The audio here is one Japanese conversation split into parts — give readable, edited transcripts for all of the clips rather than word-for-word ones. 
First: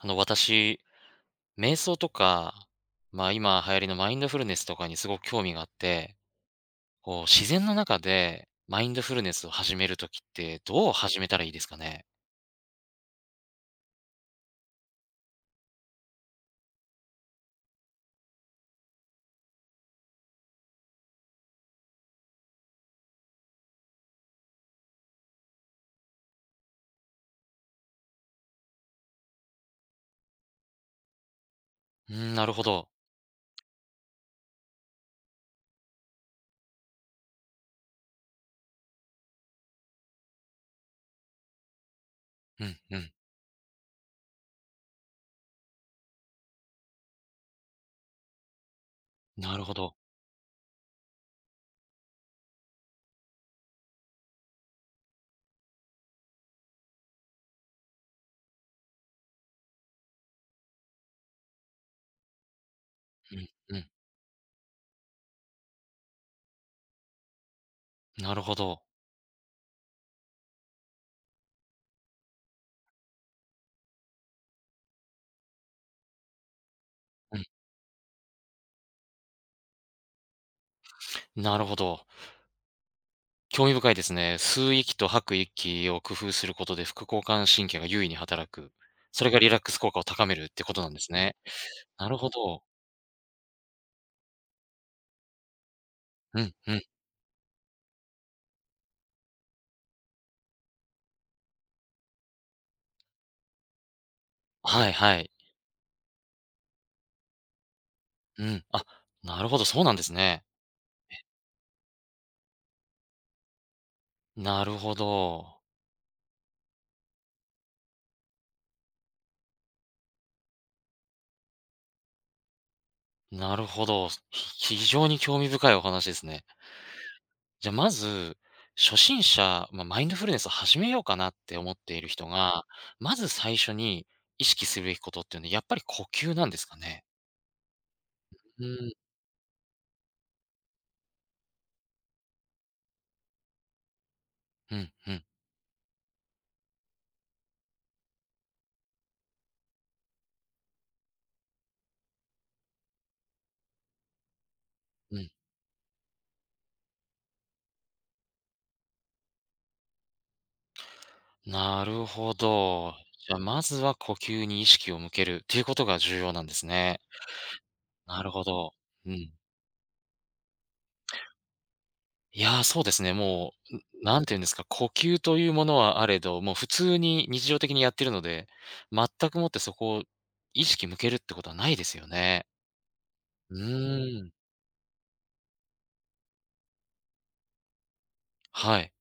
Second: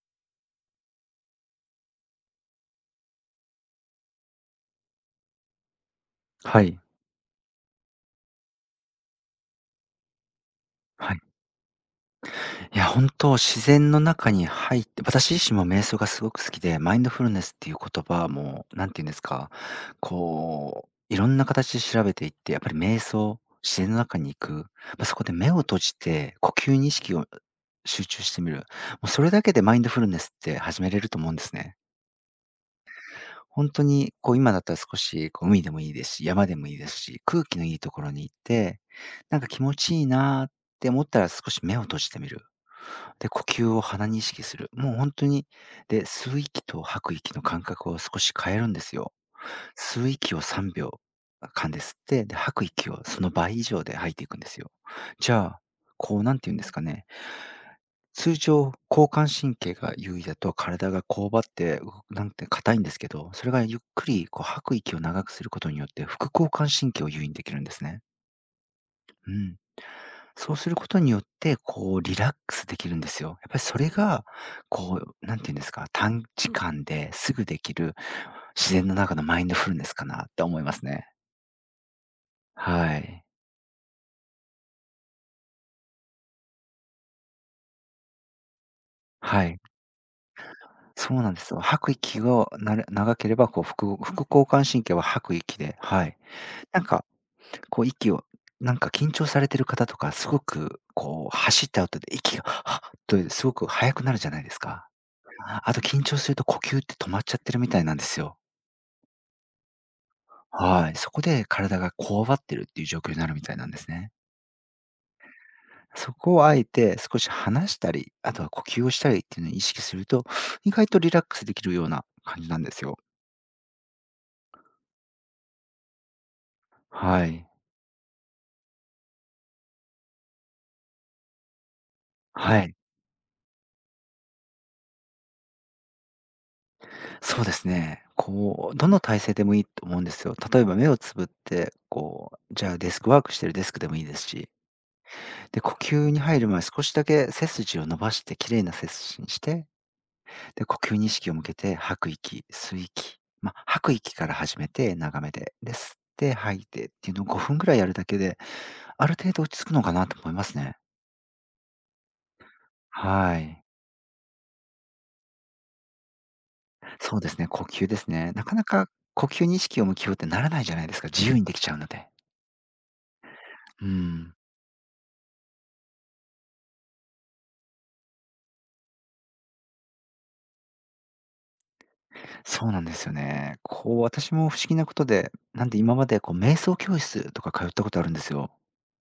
あの、私、瞑想とか、まあ、今流行りのマインドフルネスとかにすごく興味があって、はい。こう、自然の中でマインドフルネスを始めるときって、どうは始い。めたらいいですかね？いや、本当自然の中に入って、私自身も瞑想がすごく好きで、マインドフルネスっていう言葉も、なんていうんですか、こう、いろんな形で調べていって、やっぱり瞑想、自然の中に行く、まあ、そこで目を閉じて、呼吸に意識を集中してみる。もうそれだけでマインドフルネスって始めれると思うんですね。うん、なるほど。本当に、こう、今だったら少し、こう、海でもいいですし、山でもいいですし、空気のいいところに行って、なんか気持ちいいなーって思ったら少し目を閉じてみる。うん、うん、で、呼吸を鼻に意識する。もう本当に、で、吸う息と吐く息の間隔を少し変えるんですよ。なるほど。吸う息を3秒間で吸って、で、吐く息をその倍以上で吐いていくんですよ。じゃあ、こう、なんて言うんですかね、通常、交感神経が優位だと体がこうばって、うなんて硬いんですけど、それがうん、ゆうっん、くりこう吐く息を長くすることによって、副交感神経を優位にできるんですね。なるほど。うん。そうすることによって、こうリラックスできるんですよ。やっぱりそれが、こう、なんていうんですか、短時間ですうぐできる自然の中のマインドフルネスかなって思いますね。ん、なるほど。はい。興味深いですね。吸う息と吐く息を工夫することで、副交感神経が優位に働く。それがはリラい。ックス効果を高めるってことなんですそうなんね。ですよ。吐くなる息ほがど。なる長ければ、こう、副交感神経は吐く息で、はい。うん、うなん。んか、こう息を、なんか緊張されてる方とか、すごくこう走った後で息が、はっとすごく速くなるじゃないですか。はいはい。あと緊張すると呼吸って止まっちゃってるみたいなんですよ。うん。あ、なるほど、そうなんですね。はい、そこで体がこわばってるっていう状況になるみたいなんですね。なるほど。そこをあえて少し離したり、あとは呼吸をしたりっていうのを意識すると、意外とリラックスできるような感じなんですよ。なるほど。非常に興味深いお話ですね。はい。じゃあまず、初心者、まあ、マインドフルネスを始めようかなって思っている人はが、い。まず最初に意識するべきことっていうのは、やっぱり呼吸なんですかね？そうですね。うこう、どん。の体勢でもいいと思うんですよ。例えば目をつぶって、こう、じゃあデスクワークしてるデスクでもいいですし、うん、うん、で、呼吸に入る前少しだけ背筋を伸ばして、綺麗な背筋にして、で、呼吸に意識を向けて吐く息、吸う息。まあ、吐く息から始めてう長ん。めで、で、吸って吐いてっていうのを5分ぐらいやるだけで、ある程度落ち着くのかなと思いますね。なるほど。じゃあはまい。ずは呼吸に意識を向けるっていうことが重要なんですね。そうですね、呼吸ですなね。るほなかなど。かう呼ん。吸に意識を向けようってならないじゃないですか、自由にできちゃうので。いやー、そうですね。もうう、ん、てん、いうんですか、呼吸というものはあれど、もう普通に日常的にやってるので、全くもってそこを意識向けるってことはないですよね。そうなんですようね。こう、ーん、私も不思議なことで、なんで今までこう瞑想教室とか通ったことあるんですよ。はい。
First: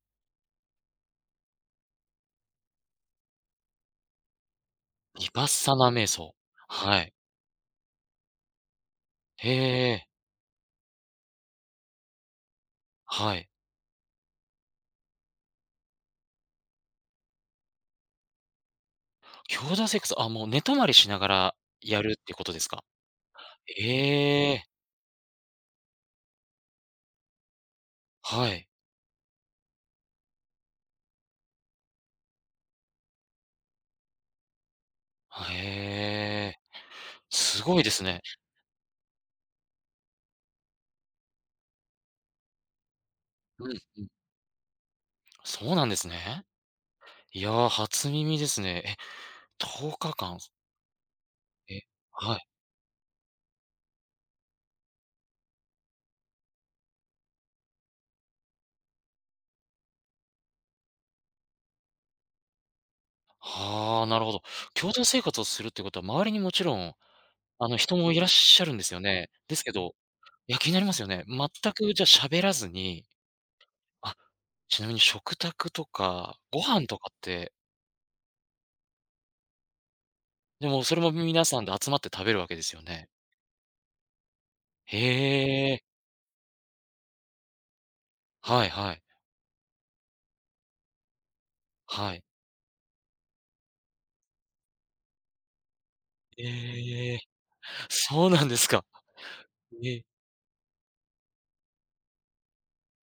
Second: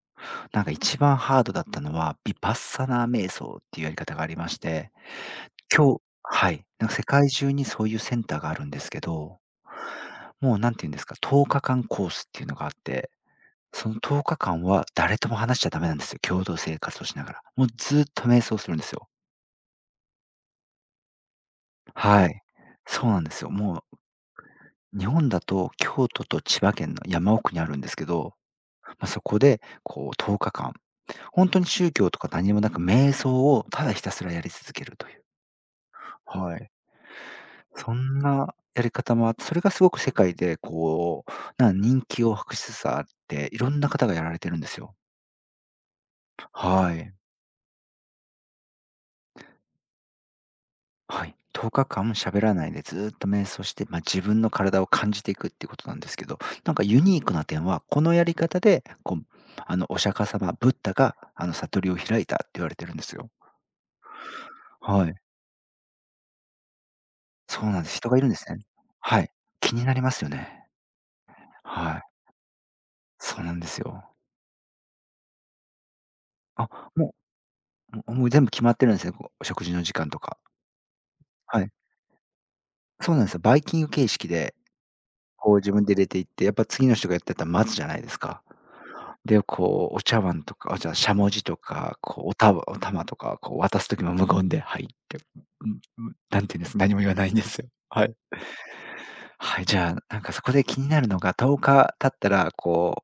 なんか一番ハードだったのは、ヴィパッサナー瞑想っていうやり方がありましてヴィパッサナ今日瞑想。はい。なんかは世い。界中にそういうセンターがあるんですけど、へえ、もう何て言うんですか、10日間コースっていうのがあって、はい。その10日間は誰とも話しちゃダメなんですよ、共同生活をしながら。もうずっと瞑想するんですよ。強打セックス、あ、もう寝泊まりしながらやるっはてい。ことですか？そうなんですよ。もええ、う日本だと京都と千葉県の山奥にあるんですけど、はい。まあ、そこでこう10日間、本当に宗教とか何もなく瞑想をただひたすらやり続けるという。へえ。はい。すごいでそすんね。なやり方もあって、それがすごく世界でこう、人気を博しつつあって、いうろんんなうん。方がやられてるんですよ。そうなんですね。はい。いやー、初耳ですね。え、10日間はい。10え、日間は喋い。らないでずっと瞑想して、まあ、自分の体を感じていくっていうことなんですけど、なんかユニークな点は、このやり方で、こう、あの、お釈迦様、ブッダが、あの、悟りを開いたって言われてるんですよ。はあ、なるほど。共同はい。生活をするってことは、周りにもちろん、そうあの、なんで人す。人もがいいらるっんですね。しゃるんですよはね。い。ですけ気になど、りますよいや、ね。気になりますよね。全くはじい。ゃあ喋らずに、そうなんですよ。あ、ちなみに食卓とか、ごあ、飯とかもって、もう全部決まってるんですね、こう、お食事の時間とか。でもそれも皆さはんい。で集まって食べるわけですよね。そうなんですよ。バイキング形式で、へこう自え、分で入れていって、やっぱ次の人がやってたら待つじゃないですか。はいはい、で、こうお茶碗とか、あ、じゃあ、しゃもじとか、はい。こうおたわお玉とか、こう渡す時も無言で「はい」って、うんうん、なんて言うんです、何も言えわえ、ないんですよ。はい。そうなんですか。はい、じゃあ、え、なんかそこで気になるのが、10日経ったら、こう、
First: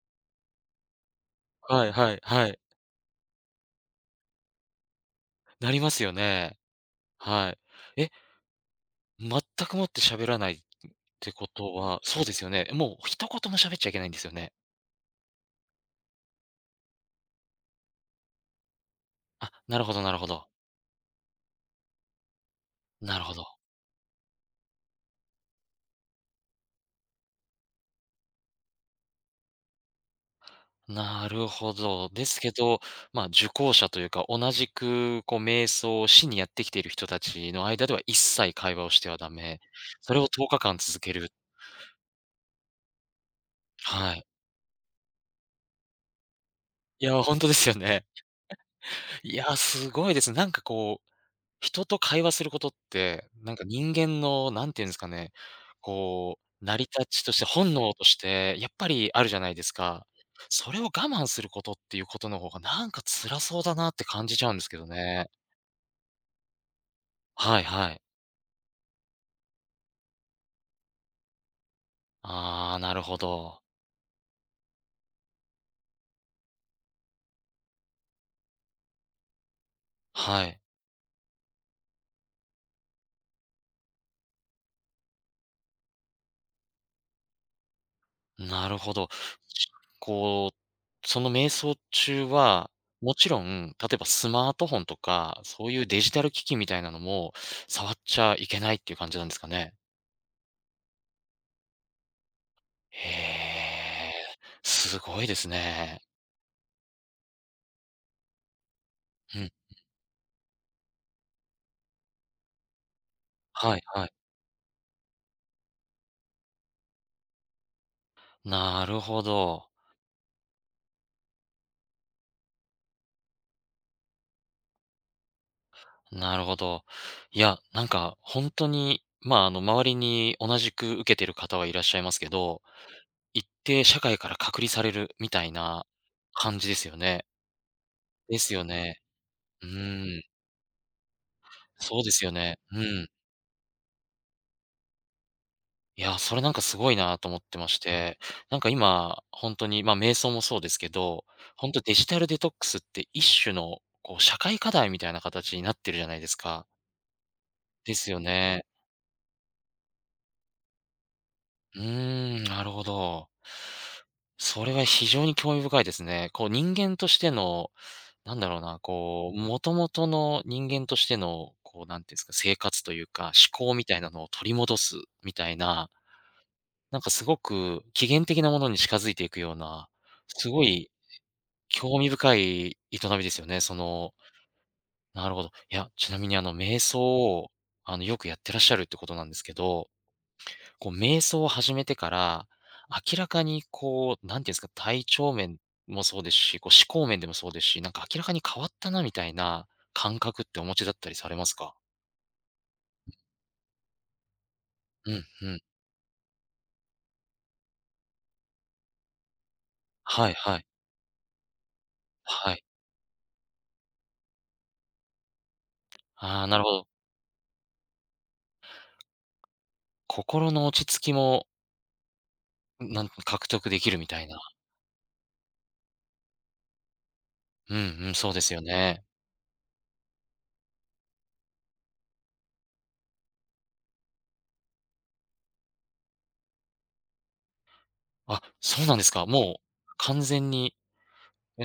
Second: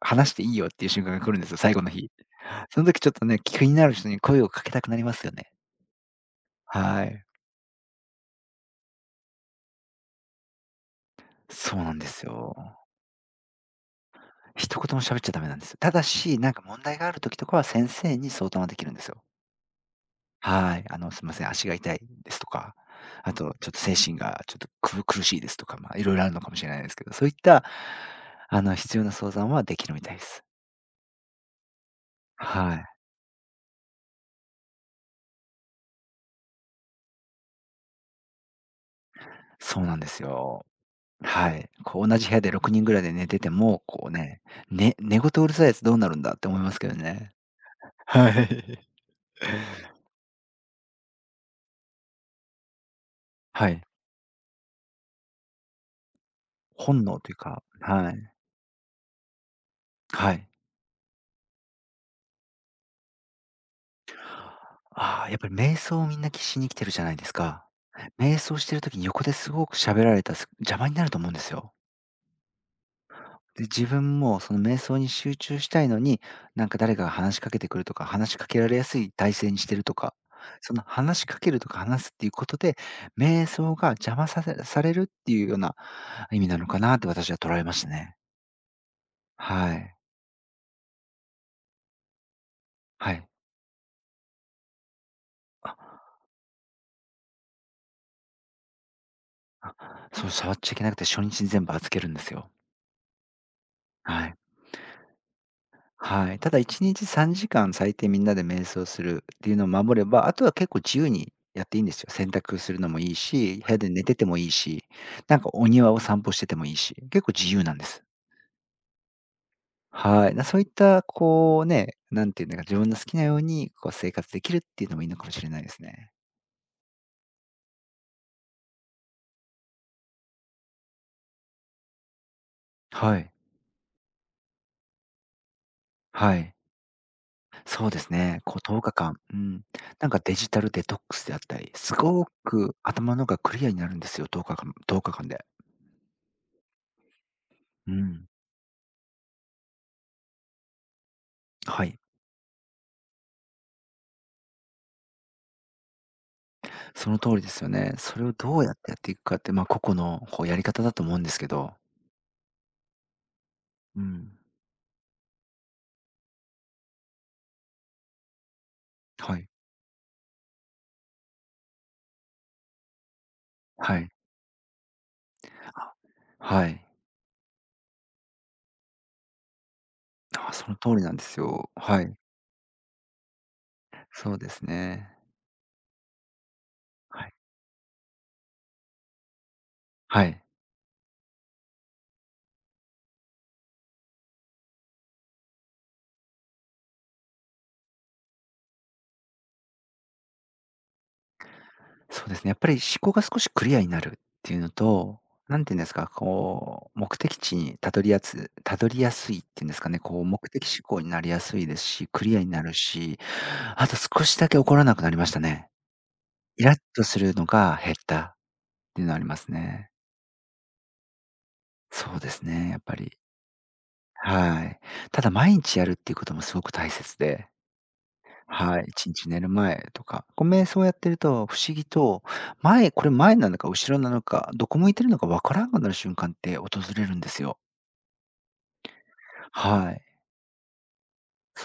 話していいよっていう瞬間が来るんですよ、最後はのい日。はいはい。その時ちょっとね、気になる人に声をかけたくなりますよね。なりますよね。はい。はい。え全くもって喋らないってことそうなんはでそうすですよよ。ね。もう一言も喋っちゃいけないんですよね。一言も喋っちゃダメなんです。ただし、なんか問題がある時とかは先生に相談はできるんですよ。あ、なるほどなるほど。はい。あの、すいません、足が痛いですとか、なるほあど。と、ちょっと精神がちょっと苦しいですとか、まあ、いろいろあるのかもしれないですけど、そういった、あの、必要な相談はできるみたいです。なるほど。ですけはど、い。まあ、受講者というか、同じくこう瞑想をしにやってきている人たちの間では一切会話をしてはダメ。そうなんでそれすを10よ。日間続ける。はい。こう、同じ部屋で6人ぐらいで寝てても、こうはい。ね、ね寝言うるさいやつどうなるんだって思いますけどいや、ね。本当ですよね。はい。いや、すごいです。なんか人と会話することって、なんかはい。人間のなんていうんですかね、こう、成り立本能ちとというして、か、本能とはしい。てやっぱりあるじゃないですか。はい。それを我慢することっていうことの方がなんか辛そうだなって感じちゃうんですけどあね。あ、やっぱり瞑想をみんなきしに来てるじゃないですはいか。はい。瞑想してる時に横ですごく喋られたら邪魔になると思うんですよ。ああ、なるほど。で、自分もその瞑想に集中したいのに、なんか誰かが話しかけてくるとか、話しかけられやすい体勢にしてるとか、はい。その話しかけるとか話すっていうことで、瞑想が邪魔されるっていうような意味なのかなって私は捉えましたね。なるほど。しはい。こう、その瞑想中は、はもい。ちろん、例えばスマートフォンとか、そういうあ、デジタル機器みたいなのも触っちゃいけないっていう感じなんですかね？そう触っちゃいけなくて初日に全部預けるんですよ。へえ、はい。すごいですね。はい。ただ1日3時間最低みんなで瞑想するうってん、いうのを守れば、あとは結構自由にやっていいんですよ。洗濯するのもいいし、部は屋いで寝はい。ててもいいし、なんかお庭を散歩しててもいいし、結構自由なんです。なるほど、はい。なそういった、こうね、なんていうのか、自分の好きなようにこう生活できるっていうのもいいのかもしれないですね。なるほど。いや、なんか本当に、まあ、あの、周りに同じく受けてる方はいらっしゃいますけど、はい。一定社会から隔離されるみたいなはい。感じですよね。そうですでね。すこうよ10ね。日間、うん。うなんーかん、デジタルデトックスであったり、すそうですごよね。くうん。頭のがクリアになるんですよ、1日間10日間で。いや、それなんかすごいなと思ってましうて、ん。なんか今、本当に、ま、あ瞑想もそうですけど、本当はデい。ジタルデトックスって一種の、こう、社会課題みたいな形になってるじゃないですか。その通りですよでね。すよそれをどうね。やってやっていくかって、まあ、個々のこうやり方だと思うんですけど。うーん、なるほど。うん。それは非常に興味深いですね。こう、人間としての、なんだろうな、こはう、い。もともとの人間としての、こう、なんていうんですか、生活というか、思考みたはいない。のを取り戻すみたいなあ、はい。なんかすごく起源的なものに近づいていくような、すあ、ごその通いりなんですよ。興は味い。深い営みですよね。その、そうですね。なるほど。いや、ちなみにあの瞑想はい。を、あの、よくやってらっしゃるってことなんですけど、はい。こう瞑想を始めてから、明らかにこう、なんていうんですか、体調面もそうですし、こう思考面でもそうですし、なんか明らかに変わったなみたいな感覚ってお持ちだったりされますか？そうですね。やっぱり思考が少しクリアになるっていうのうと、ん、うなん。んていうんですか、こう、目的地にたどりやすいっていうんですかね、こうはい目はい。的思考になりやすいですし、クリアにはない。るし、あと少しだけ怒らなくなりましたね。ああ、なるイほラッど。とするのが減ったっていうのはありますね。心の落ち着きも、そうですね、やっぱり。獲得できるみたいな。はい。ただ毎日やるっていうこともすごく大切で、うんうん、そうですよはい、ね。1日寝る前とか、こう瞑想やってると不思議と、前これ前なのか後ろなのか、どこ向いてるのかわからんくなる瞬間って訪れるんですよ。あ、そうなんですか。もはうい。完全に、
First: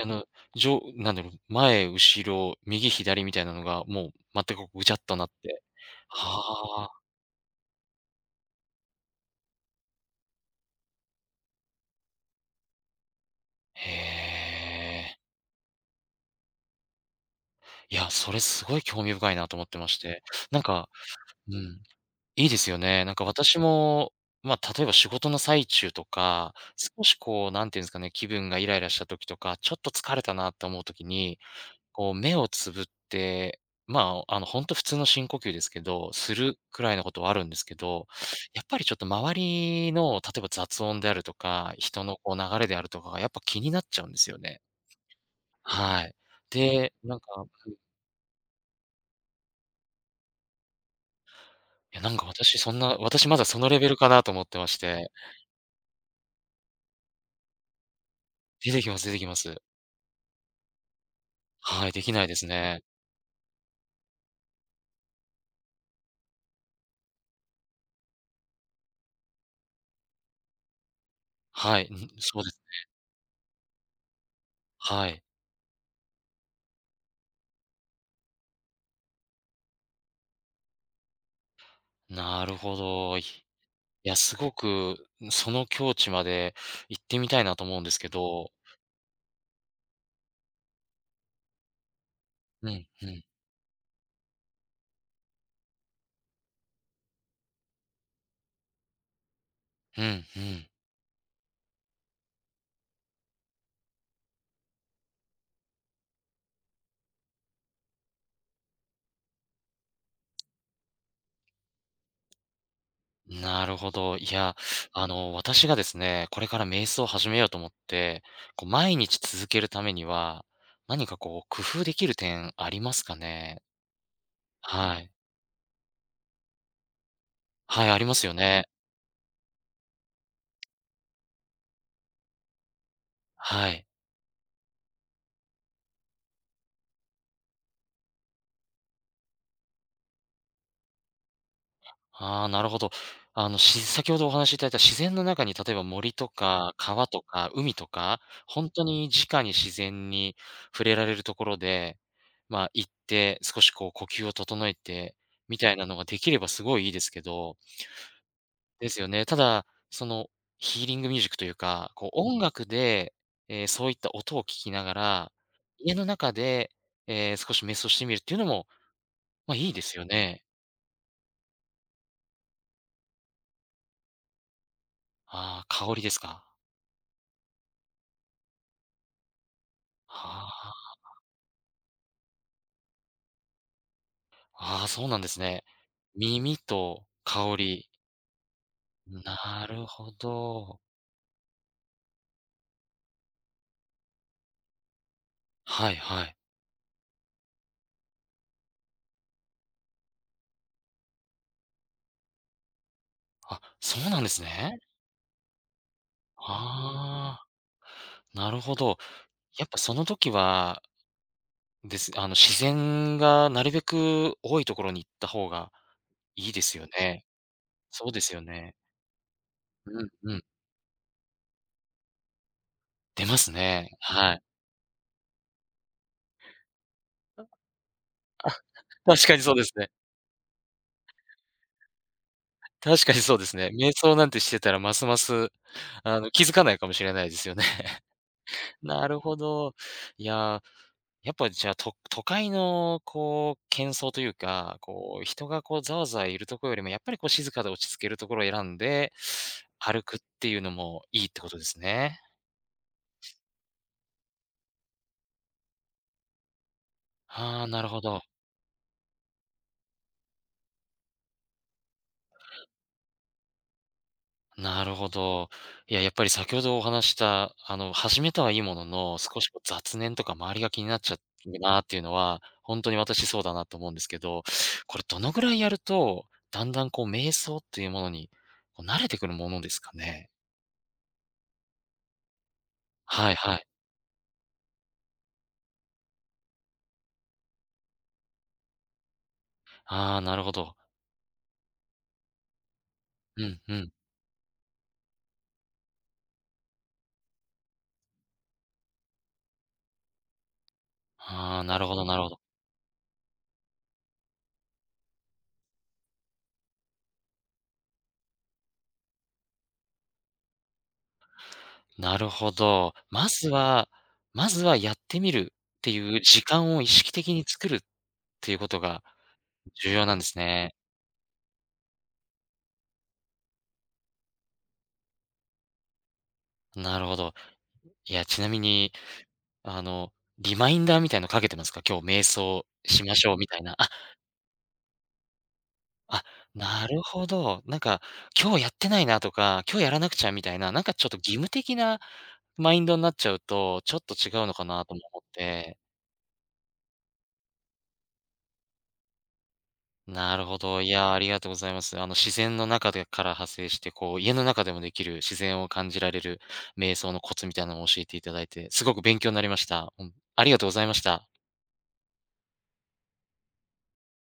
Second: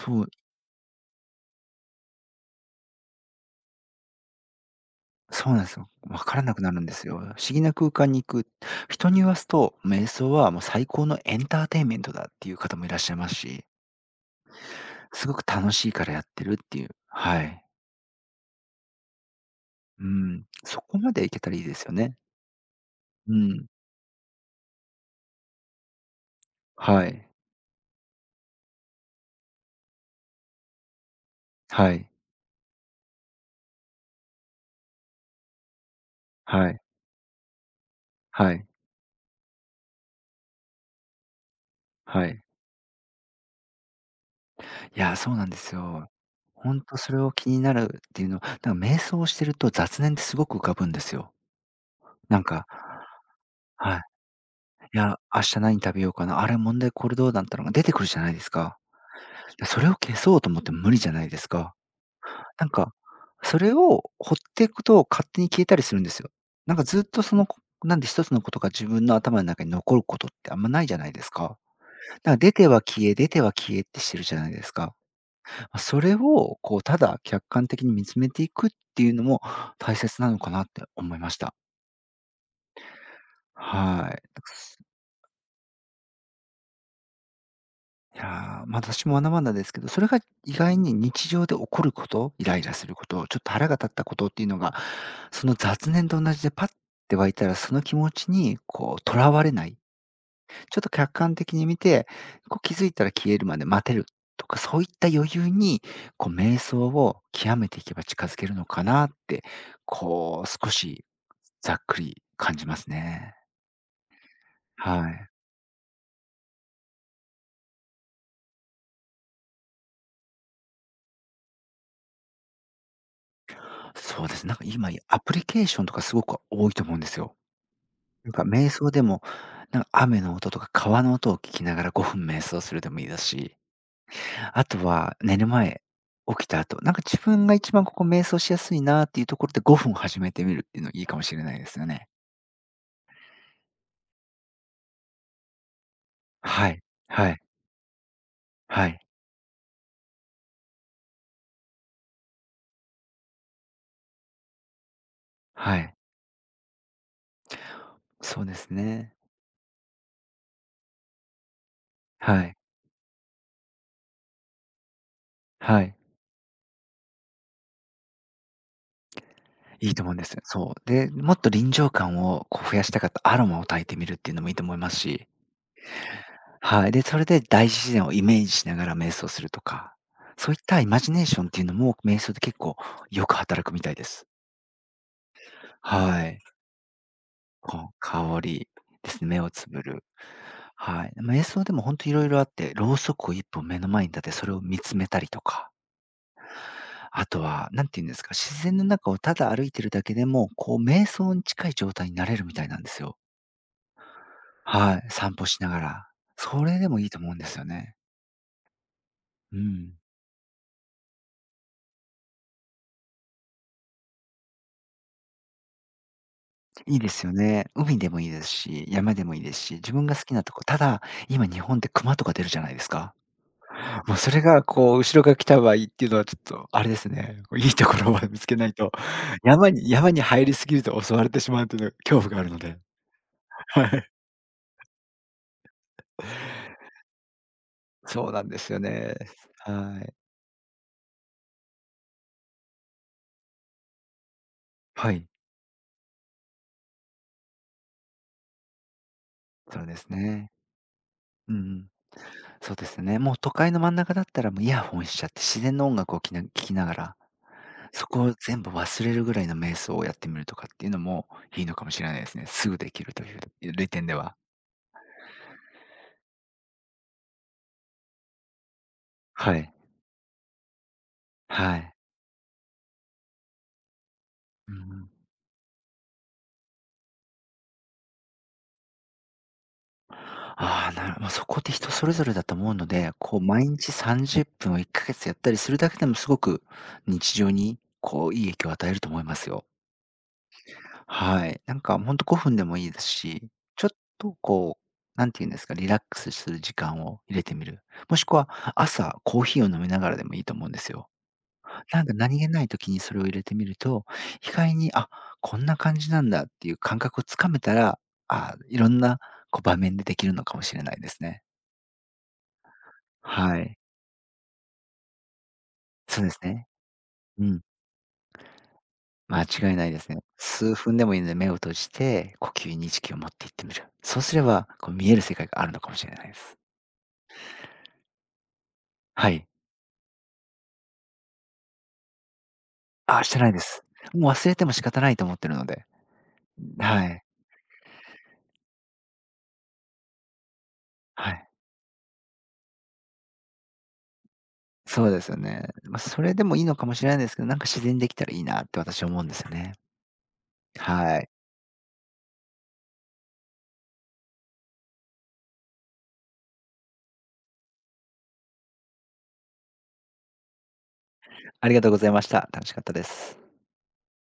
あの、う、なんだろう、前、後ろ、右、左みたいなのが、もう全くぐちゃっとなっそうなて。んですよ。わからなくなるんはであ、すよ。不思議な空間に行く。人に言わすと、瞑想はもう最高のエンターテインメントだっていう方もいらっしゃいますし、へえ。すごく楽しいからやってるっていう。はい。いや、それすごい興味深いなと思ってましうて。ん、なんそか、こまでいけたうらいいでん、すよね。いいですよね。なんかう私ん。も、まあ、例えば仕事の最中とか、少はしい。こう、なんていうんですかね、気分がイライラした時とか、ちょっと疲れたなって思う時にはい。こう目をつぶって、まあ、あの、本当普通の深呼吸ですけど、するはい。くらいのことはあるんですけど、はやっい。ぱりちょっと周りの、例えば雑音であるとか、人のはこうい。流れであるとかがやっぱ気になっちゃうんですよね。いや、そうなんですはよ。い。ほんで、とそなんれをか、気になるっていうのなんか瞑想してると雑念ってすごく浮かぶんですよ。いやなんかなん私か、そんな、私まだそのレベルはい。かなと思ってましいて、や、明日何食べようかな、あれ問題これどうだったのが出てくるじゃないです出か。てきます出てきます。で、それを消そうと思っても無理じゃないですか。はい、できないですなんね。か、それを放っていくと勝手に消えたりするんですよ。なんかずっとその、こなんで一つのことが自分の頭の中に残ることってあんまないじゃないですか。はい、ん、そうで出す。ては消え、出ては消えってしてるじゃないですか。はい。ま、それをこう、ただ客観的に見つめていくっていうのも大切なのかなって思いました。なるほど。いはや、い。すごく、その境地まで行ってみたいなと思うんですけいやどー、まあ、私もまだまだですけど、それが意外に日常で起こること、イライうラすん、るうこと、ちん、ょっと腹が立ったことっていうのが、その雑念と同じでパッて湧いたら、その気持ちにこう、とらわれないうん、うん。ちょっと客観的に見て、こう気づいたら消えるまで待てるとか、そういった余裕に、こう瞑想を極めていけば近づけるのかなって、こう少しざっくり感じますね。なるほど。いや、あはい。の、私がですね、これから瞑想を始めようと思って、こう、毎日続けるためには、何かこう、工夫できる点ありますかね？そうです。なんか今、はい。アプリケーションとかすごく多いと思うんですよ。はい、ありますなんよかね。瞑想でも、なんか雨の音とか川の音を聞きながら5分瞑想するでもいいですし、はい。あとは、寝る前、起きた後、なんか自分が一番ここ瞑想しやすいなっていうところで5分始めてみるっていうのいいかもしれないですよね。ああ、なるほど。あの、し 先ほどお話しいただいた自然の中に、例えば森とはかい。川とはい。か海とか、本当はい。に直に自然に触れられるところで、まあ、行って、少しこう呼吸を整えてみたいはない。のができればすごいいいですけどそうですですよね。ね。ただ、その、ヒーリングミュージックというか、こう音はい。楽で、そういった音を聞きながら、は家い。の中で、少し瞑想してみるっていうのも、ま、いいでいいすとよ思うんですね。よ。そう。で、もっと臨場感をこう増やしたかったアロマを焚いてみるっていうのもいいと思いますし、ああ、香りですか。はい。で、それで大自然をイメージしながら瞑想するとか、はそういったイあ。マジネーションっていうのも瞑想で結構よく働くみたいです。ああ、そうなんですね。はい。耳と香り。こう、香りですね、目をなつぶるる。ほど。はい。ま瞑想でも本当いろいろあって、ろうそくを一本目の前に立て、それを見つめたりとか、はいはい。あとは、何て言うんですか、自然の中をただ歩いてるだけでも、こう瞑想に近い状態になれるみたいなんですよ。あ、そうなんですね。はい、散歩しながら。それでもいいと思うんああ。ですよね。なるほど。うやっぱそん。の時は、です、あの、自然がなるべく多いところに行った方がいいですよいいでね。すよね。海そでうもでいいすよですね。し、山でもいいですし、自う分んが好うきん。なとこただ、今日本って熊とか出るじゃないですか。出ますね。まあ、そはれい。がこう、後ろが来た場合っていうのはちょっとあれですね、こういいところを 見つけないと、確かにそうで山すにね。山に入りすぎると襲われてしまうという恐怖があるので、確かにそうですね。は瞑い。想なんてしてたらますます、あの、気づかないかもしれないですよね。そうなんです よなね。るほど。はい。いやーやっぱじゃあ、都会のこう喧騒というか、はこうい、人がこうざわざわいるところよりも、やっぱりこう静かで落ち着けるところを選んで、そうで歩すくってね。いうのもいいってこうんとうですん。ね。そうですね。もう都会の真ん中だったらもうイヤホンしちゃって自然の音楽を聴きながら、ああ、なるほそど。こを全部忘れるぐらいの瞑想をやってみるとかっていうのもいいのかもしれないですね。すぐできるという利点では。なるほど。いや、やっぱり先ほどお話しした、あの、始めたはいいものの、少しはこうい。雑念とか周りが気になっちゃうはなっい。ていうのは、本当に私そうだなと思うんですけど、うんうこれん。どのぐらいやると、だんだんこう瞑想っていうものに、こう慣れてくるものですかね？ああ、まあ、そこって人それぞれだと思うので、はいこうはい。毎日30分を1ヶ月やったりするだけでもすごく日常にこういい影響を与えると思いますよ。ああ、なるほど。はい。なんかほんと5分でもいいですうし、んうちょん。っとこう、なんて言うんですか、リラックスする時間を入れてみる。もしくは朝コーヒーを飲みながらでもいいと思うんですよ。ああ、なるほなどんかなるほど。何気ない時にそれを入れてみると、意外に、あ、こんな感じなんだっていう感覚をつかめたら、ああ、いろんなこう場面でできるのかもしれないですね。なるほど。まずはい。はまずはやってみるっていうそうです時ね。間を意識的にうん。作るっていうことが間違いない重で要すなね。んですね。数分でもいいので目を閉じて、呼吸に意識を持っていってみる。そうすれば、こう見える世界があるのかもしれないです。なるほど。いや、ちなみに、はい。あの、リマインダーみたいのかけてますか？今日瞑想しまあ、ししょうてみないたでいな。す。もう忘れても仕方ないと思ってるので。あ、あ、なるはい。ほど。なんか、今日やってないなとか、今日やらなくちゃみたいな、なんかちょっと義は務い。的なマインドになっちゃうと、ちょっと違うのかなともそう思でっすよね。て。まあ、それでもいいのかもしれないんですけど、なんか自然にできたらいいなって私思うんですよね。なるほど。いや、あはりい。がとうございます。あの、自然の中でから派生して、こう、家の中でもできる自然を感じられる瞑想のコツみたいなのを教えていただいて、すごく勉強になりました。うん、ありがとうございました。ありがとうございました。楽しかったです。